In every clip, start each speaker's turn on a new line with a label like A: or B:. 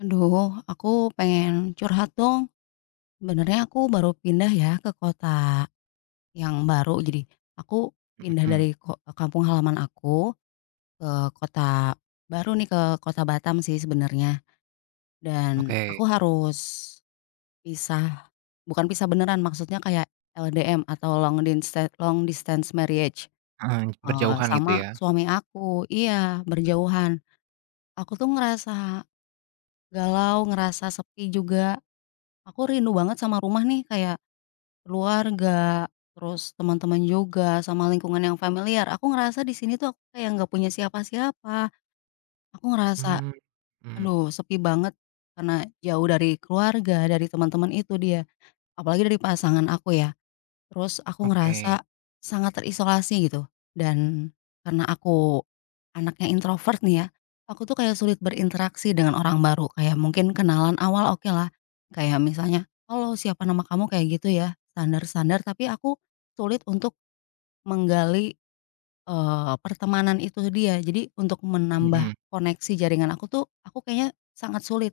A: Aduh, aku pengen curhat dong. Sebenarnya aku baru pindah ya ke kota yang baru. Jadi aku pindah
B: Mmm,
A: dari kampung halaman aku ke kota baru nih ke kota Batam sih sebenarnya. Dan aku
B: oke,
A: harus pisah, bukan pisah beneran. Maksudnya kayak LDM atau long distance marriage
B: heeh, berjauhan gitu
A: sama
B: ya?
A: suami aku. Iya berjauhan. Aku tuh ngerasa galau, ngerasa sepi juga aku rindu banget sama rumah nih kayak keluarga, terus teman-teman juga, sama lingkungan yang familiar. Aku ngerasa di sini tuh aku kayak nggak punya siapa-siapa. Aku ngerasa,
B: Mmm, mhm,
A: aduh sepi banget karena jauh dari keluarga, dari teman-teman itu dia, apalagi dari pasangan aku ya. Terus aku
B: oke,
A: ngerasa sangat terisolasi gitu dan karena aku anaknya introvert nih ya, aku tuh kayak sulit berinteraksi dengan orang baru, kayak mungkin kenalan awal oke lah kayak misalnya, "Halo siapa nama kamu?" Kayak gitu ya, standar-standar tapi aku sulit untuk menggali, pertemanan itu dia. Jadi untuk
B: mhm,
A: menambah koneksi jaringan aku tuh, aku kayaknya sangat sulit,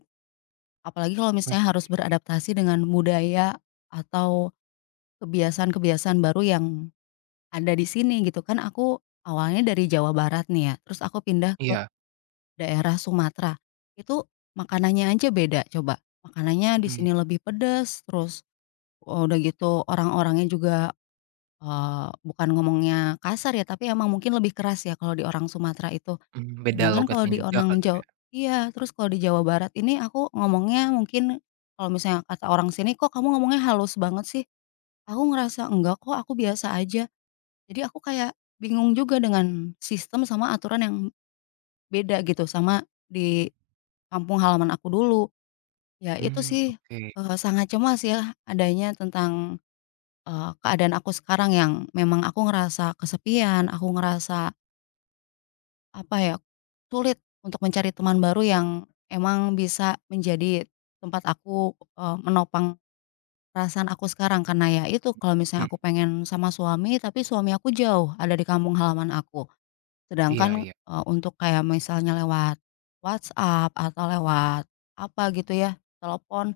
A: apalagi kalau
B: oh,
A: misalnya harus beradaptasi dengan budaya atau kebiasaan-kebiasaan baru yang ada di sini gitu kan aku awalnya dari Jawa Barat nih ya, terus aku pindah ke
B: iya,
A: daerah Sumatera. Itu makanannya aja beda coba, makanannya di
B: mhm
A: sini lebih pedas terus oh, udah gitu orang-orangnya juga, bukan ngomongnya kasar ya, tapi emang mungkin lebih keras ya kalau di orang Sumatera itu.
B: mhm, beda
A: Sedangkan kalau
B: logatnya
A: di
B: juga
A: orang
B: kali ya?
A: Jawa iya, terus kalau di Jawa Barat ini aku ngomongnya mungkin kalau misalnya kata orang sini, "Kok kamu ngomongnya halus banget sih?" Aku ngerasa, "Enggak kok, aku biasa aja." Jadi aku kayak bingung juga dengan sistem sama aturan yang beda gitu, sama di kampung halaman aku dulu. Ya itu
B: Mmm,
A: sih,
B: oke,
A: sangat cemas ya adanya tentang, keadaan aku sekarang yang memang aku ngerasa kesepian, aku ngerasa, apa ya, sulit untuk mencari teman baru yang emang bisa menjadi tempat aku, menopang perasaan aku sekarang. Karena ya itu, kalau misalnya
B: mhm,
A: aku pengen sama suami, tapi suami aku jauh, ada di kampung halaman aku.
B: iya
A: Sedangkan,
B: iya,
A: untuk kayak misalnya lewat WhatsApp atau lewat apa gitu ya, telepon,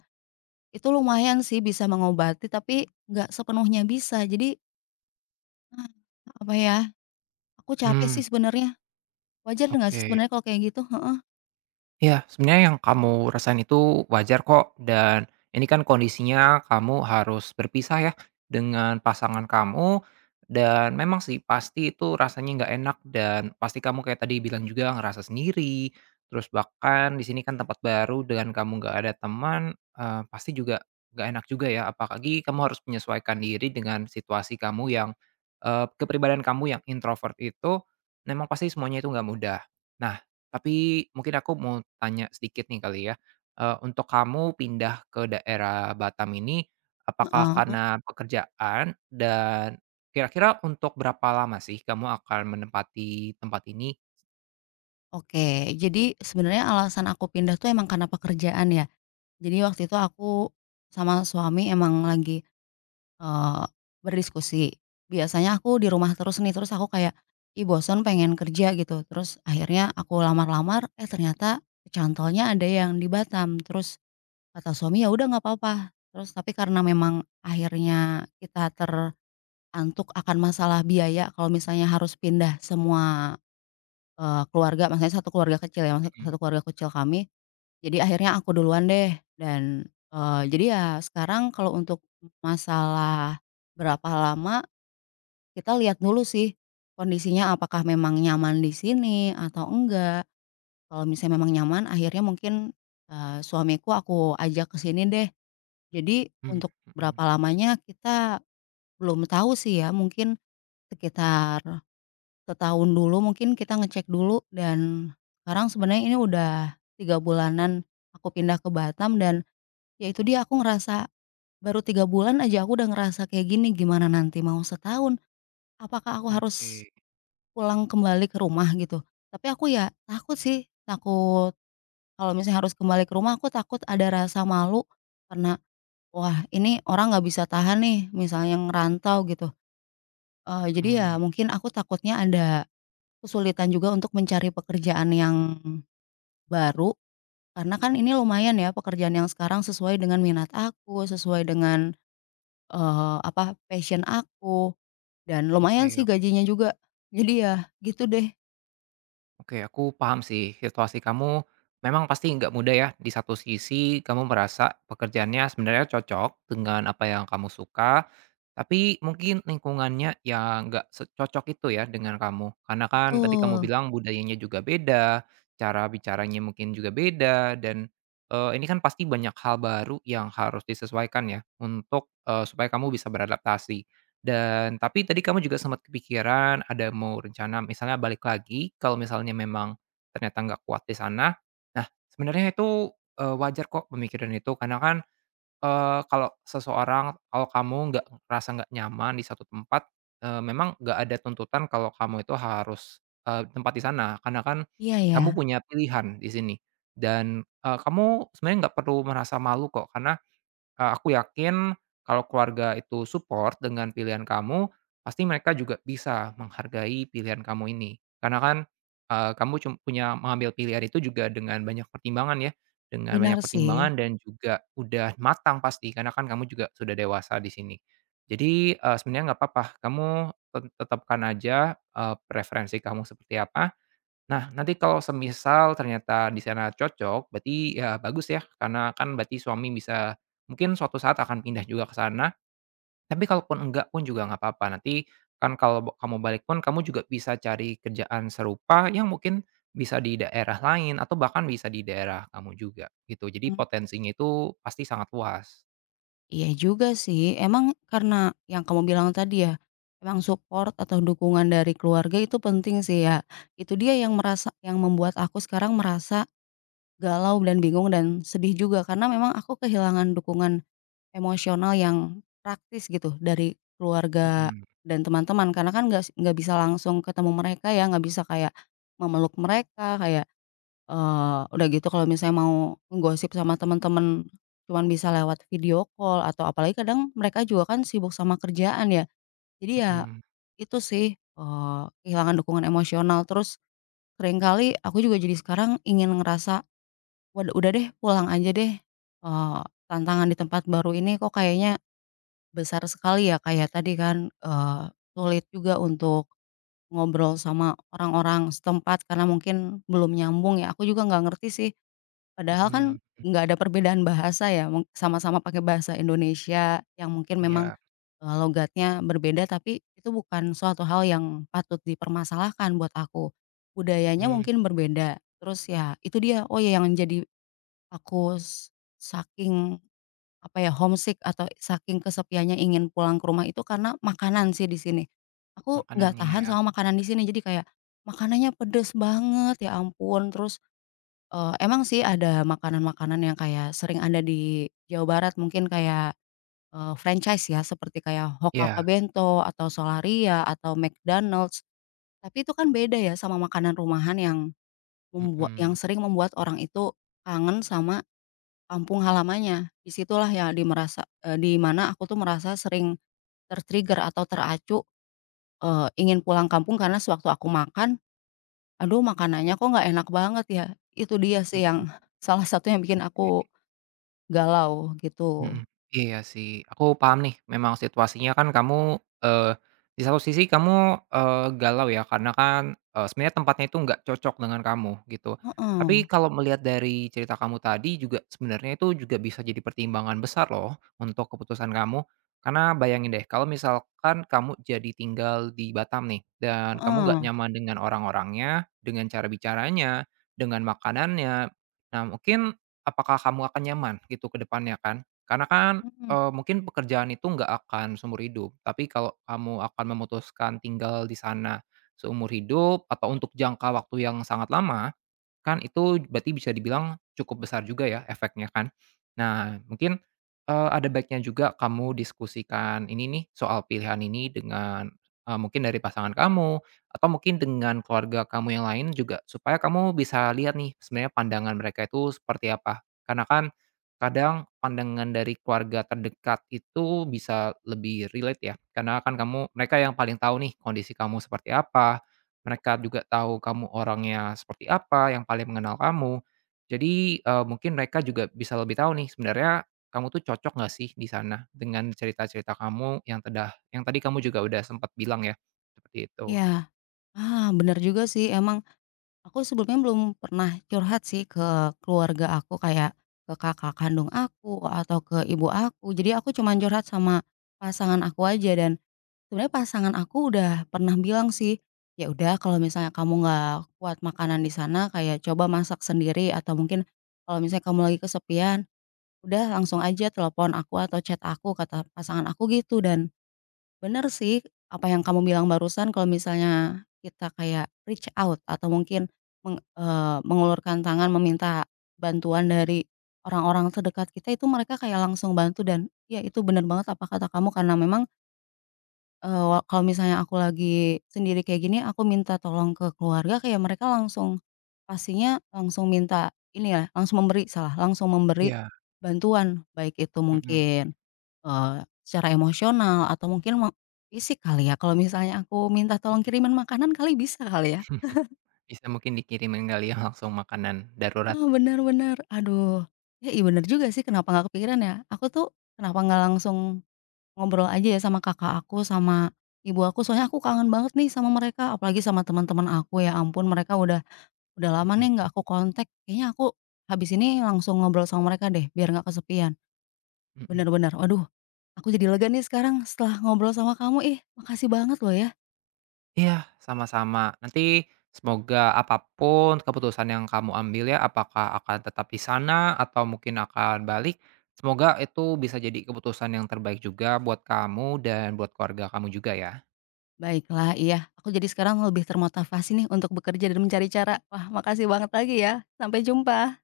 A: itu lumayan sih bisa mengobati tapi nggak sepenuhnya bisa. Jadi apa ya, aku capek
B: mmm,
A: sih sebenarnya. Wajar nggak sih
B: oke.
A: sebenarnya kalau kayak gitu? Heeh,
B: Ya, sebenarnya yang kamu rasain itu wajar kok, dan ini kan kondisinya kamu harus berpisah ya dengan pasangan kamu, dan memang sih pasti itu rasanya nggak enak dan pasti kamu kayak tadi bilang juga ngerasa sendiri, terus bahkan di sini kan tempat baru dengan kamu nggak ada teman, pasti juga nggak enak juga ya, apalagi kamu harus menyesuaikan diri dengan situasi kamu yang, kepribadian kamu yang introvert itu memang pasti semuanya itu nggak mudah. Nah, tapi mungkin aku mau tanya sedikit nih kali ya, untuk kamu pindah ke daerah Batam ini, apakah
A: heeh.
B: karena pekerjaan? Dan kira-kira untuk berapa lama sih kamu akan menempati tempat ini?
A: Oke, jadi sebenarnya alasan aku pindah tuh emang karena pekerjaan ya. Jadi waktu itu aku sama suami emang lagi Eee, berdiskusi. Biasanya aku di rumah terus nih, terus aku kayak, "Ih bosen pengen kerja," gitu. Terus akhirnya aku lamar-lamar, eh ternyata cantolnya ada yang di Batam. Terus kata suami, "Ya udah nggak apa-apa." Terus tapi karena memang akhirnya kita terantuk akan masalah biaya kalau misalnya harus pindah semua, keluarga, maksudnya satu keluarga kecil ya, maksud satu
B: Mhm,
A: keluarga kecil kami jadi akhirnya aku duluan deh dan, jadi ya sekarang kalau untuk masalah berapa lama, kita lihat dulu sih kondisinya apakah memang nyaman di sini atau enggak. Kalau misalnya memang nyaman akhirnya mungkin, suamiku aku ajak ke sini deh. Jadi
B: mmm,
A: untuk
B: mhm,
A: berapa lamanya kita belum tahu sih ya, mungkin sekitar setahun dulu mungkin kita ngecek dulu dan sekarang sebenarnya ini udah 3 bulanan aku pindah ke Batam dan ya itu dia, aku ngerasa baru 3 bulan aja aku udah ngerasa kayak gini, gimana nanti mau setahun? Apakah aku harus
B: oke,
A: pulang kembali ke rumah gitu? Tapi aku ya takut sih, takut kalau misalnya harus kembali ke rumah, aku takut ada rasa malu karena, wah ini orang nggak bisa tahan nih misalnya ngerantau gitu. Jadi ya
B: mmm,
A: mungkin aku takutnya ada kesulitan juga untuk mencari pekerjaan yang baru, karena kan ini lumayan ya pekerjaan yang sekarang sesuai dengan minat aku, sesuai dengan apa, passion aku, dan
B: oke
A: lumayan sih
B: ok.
A: gajinya juga. Jadi ya gitu deh.
B: Oke, aku paham sih situasi kamu memang pasti nggak mudah ya. Di satu sisi kamu merasa pekerjaannya sebenarnya cocok dengan apa yang kamu suka, tapi mungkin lingkungannya ya nggak secocok itu ya dengan kamu. Karena kan tadi kamu
A: Betul.
B: bilang budayanya juga beda, cara bicaranya mungkin juga beda, dan ini kan pasti banyak hal baru yang harus disesuaikan ya untuk supaya kamu bisa beradaptasi. Dan tapi tadi kamu juga sempat kepikiran ada mau rencana misalnya balik lagi, kalau misalnya memang ternyata nggak kuat di sana. Nah, sebenarnya itu, wajar kok pemikiran itu karena kan, kalau seseorang kalau kamu nggak ngerasa nggak nyaman di satu tempat, memang nggak ada tuntutan kalau kamu itu harus, tempat di sana karena kan
A: Iya ya,
B: kamu punya pilihan di sini dan, kamu sebenarnya nggak perlu merasa malu kok karena aku yakin kalau keluarga itu support dengan pilihan kamu, pasti mereka juga bisa menghargai pilihan kamu ini. Karena kan, kamu cum punya mengambil pilihan itu juga dengan banyak pertimbangan ya, dengan banyak
A: benar sih.
B: pertimbangan dan juga udah matang pasti, karena kan kamu juga sudah dewasa di sini. Jadi, sebenarnya nggak apa-apa, kamu tetapkan aja, preferensi kamu seperti apa. Nah, nanti kalau semisal ternyata di sana cocok, berarti ya bagus ya, karena kan berarti suami bisa mungkin suatu saat akan pindah juga ke sana, tapi kalaupun enggak pun juga nggak apa-apa. Nanti kan kalau kamu balik pun kamu juga bisa cari kerjaan serupa yang mungkin bisa di daerah lain atau bahkan bisa di daerah kamu juga, gitu. Jadi
A: Mmm,
B: potensinya itu pasti sangat luas.
A: iya juga sih. Emang karena yang kamu bilang tadi ya, emang support atau dukungan dari keluarga itu penting sih ya. Itu dia yang merasa yang membuat aku sekarang merasa galau dan bingung dan sedih juga karena memang aku kehilangan dukungan emosional yang praktis gitu dari keluarga
B: Mhm
A: dan teman-teman karena kan nggak bisa langsung ketemu mereka ya, nggak bisa kayak memeluk mereka kayak, udah gitu kalau misalnya mau ngegosip sama teman-teman cuman bisa lewat video call atau apalagi kadang mereka juga kan sibuk sama kerjaan ya. Jadi ya
B: mhm
A: itu sih, kehilangan dukungan emosional terus seringkali aku juga jadi sekarang ingin ngerasa, waduh udah deh pulang aja deh, eee, tantangan di tempat baru ini kok kayaknya besar sekali ya, kayak tadi kan, eee, sulit juga untuk ngobrol sama orang-orang setempat karena mungkin belum nyambung ya, aku juga nggak ngerti sih. Padahal kan
B: mhm.
A: nggak ada perbedaan bahasa ya, sama-sama pakai bahasa Indonesia yang mungkin memang,
B: Iya,
A: logatnya berbeda, tapi itu bukan suatu hal yang patut dipermasalahkan buat aku. Budayanya
B: mmm,
A: mungkin berbeda, terus ya itu dia, oh, ya yang jadi aku s saking apa ya, homesick atau saking kesepiannya ingin pulang ke rumah itu karena makanan sih di sini. Aku nggak
B: makanannya
A: tahan
B: ya?
A: sama makanan di sini, jadi kayak makanannya pedes banget, ya ampun. Terus, emang sih ada makanan-makanan yang kayak sering ada di Jawa Barat mungkin kayak, franchise ya, seperti kayak hoka
B: Iya,
A: Bento atau Solaria atau McDonald's. Tapi itu kan beda ya sama makanan rumahan yang membuat yang
B: mhm,
A: sering membuat orang itu kangen sama kampung halamannya. Disitulah ya di merasa di mana aku tuh merasa sering ter-trigger atau teracu, ingin pulang kampung karena sewaktu aku makan, "Aduh makanannya kok nggak enak banget ya?" Itu dia sih
B: mhm
A: yang salah satu yang bikin
B: mhm.
A: aku galau gitu.
B: Mhm, iya sih, aku paham nih memang situasinya kan kamu, di satu sisi kamu, galau ya karena kan, sebenarnya tempatnya itu nggak cocok dengan kamu gitu.
A: Heeh
B: Tapi kalau melihat dari cerita kamu tadi juga sebenarnya itu juga bisa jadi pertimbangan besar loh untuk keputusan kamu. Karena bayangin deh kalau misalkan kamu jadi tinggal di Batam nih dan kamu
A: heeh,
B: nggak nyaman dengan orang-orangnya, dengan cara bicaranya, dengan makanannya. Nah, mungkin apakah kamu akan nyaman gitu ke depannya kan? Karena kan,
A: mhm,
B: mungkin pekerjaan itu nggak akan seumur hidup, tapi kalau kamu akan memutuskan tinggal di sana seumur hidup atau untuk jangka waktu yang sangat lama, kan itu berarti bisa dibilang cukup besar juga ya efeknya kan. Nah, mungkin, ada baiknya juga kamu diskusikan ini nih, soal pilihan ini dengan, mungkin dari pasangan kamu, atau mungkin dengan keluarga kamu yang lain juga, supaya kamu bisa lihat nih sebenarnya pandangan mereka itu seperti apa. Karena kan kadang pandangan dari keluarga terdekat itu bisa lebih relate ya, karena kan kamu mereka yang paling tahu nih kondisi kamu seperti apa, mereka juga tahu kamu orangnya seperti apa, yang paling mengenal kamu. Jadi, mungkin mereka juga bisa lebih tahu nih sebenarnya kamu tuh cocok nggak sih di sana dengan cerita-cerita kamu yang tadi kamu juga udah sempat bilang ya, seperti itu.
A: iya. Ah, benar juga sih emang aku sebelumnya belum pernah curhat sih ke keluarga aku kayak ke kakak kandung aku atau ke ibu aku. Jadi aku cuma curhat sama pasangan aku aja dan sebenarnya pasangan aku udah pernah bilang sih, "Ya udah kalau misalnya kamu nggak kuat makanan di sana kayak coba masak sendiri atau mungkin kalau misalnya kamu lagi kesepian, udah langsung aja telepon aku atau chat aku," kata pasangan aku gitu. Dan bener sih apa yang kamu bilang barusan kalau misalnya kita kayak reach out atau mungkin mengulurkan tangan meminta bantuan dari orang-orang terdekat kita itu mereka kayak langsung bantu dan ya itu bener banget apa kata kamu karena memang Eee, wa kalau misalnya aku lagi sendiri kayak gini, aku minta tolong ke keluarga, kayak mereka langsung pastinya langsung minta ini ya, langsung memberi salah, langsung memberi
B: Iya.
A: bantuan, baik itu
B: Mhm
A: mungkin, eee, secara emosional atau mungkin fisik kali ya, kalau misalnya aku minta tolong
B: mhm.
A: kirimin makanan kali bisa kali ya?
B: Bisa mungkin dikirimin kali ya langsung makanan darurat.
A: Nah, benar-benar, aduh, ya, iya benar juga sih, kenapa nggak kepikiran ya? Aku tuh kenapa nggak langsung ngobrol aja ya sama kakak aku, sama ibu aku, soalnya aku kangen banget nih sama mereka, apalagi sama teman-teman aku, ya ampun mereka udah lama nih nggak
B: Mhm
A: aku kontak, kayaknya aku habis ini langsung ngobrol sama mereka deh, biar nggak kesepian.
B: mhm.
A: Bener-bener, waduh aku jadi lega nih sekarang setelah ngobrol sama kamu, ih makasih banget loh ya.
B: Iya, sama-sama. Nanti semoga apapun keputusan yang kamu ambil ya, apakah akan tetap di sana atau mungkin akan balik, semoga itu bisa jadi keputusan yang terbaik juga buat kamu dan buat keluarga kamu juga ya.
A: Baiklah, iya aku jadi sekarang lebih termotivasi nih untuk bekerja dan mencari cara. Wah makasih banget lagi ya, sampai jumpa.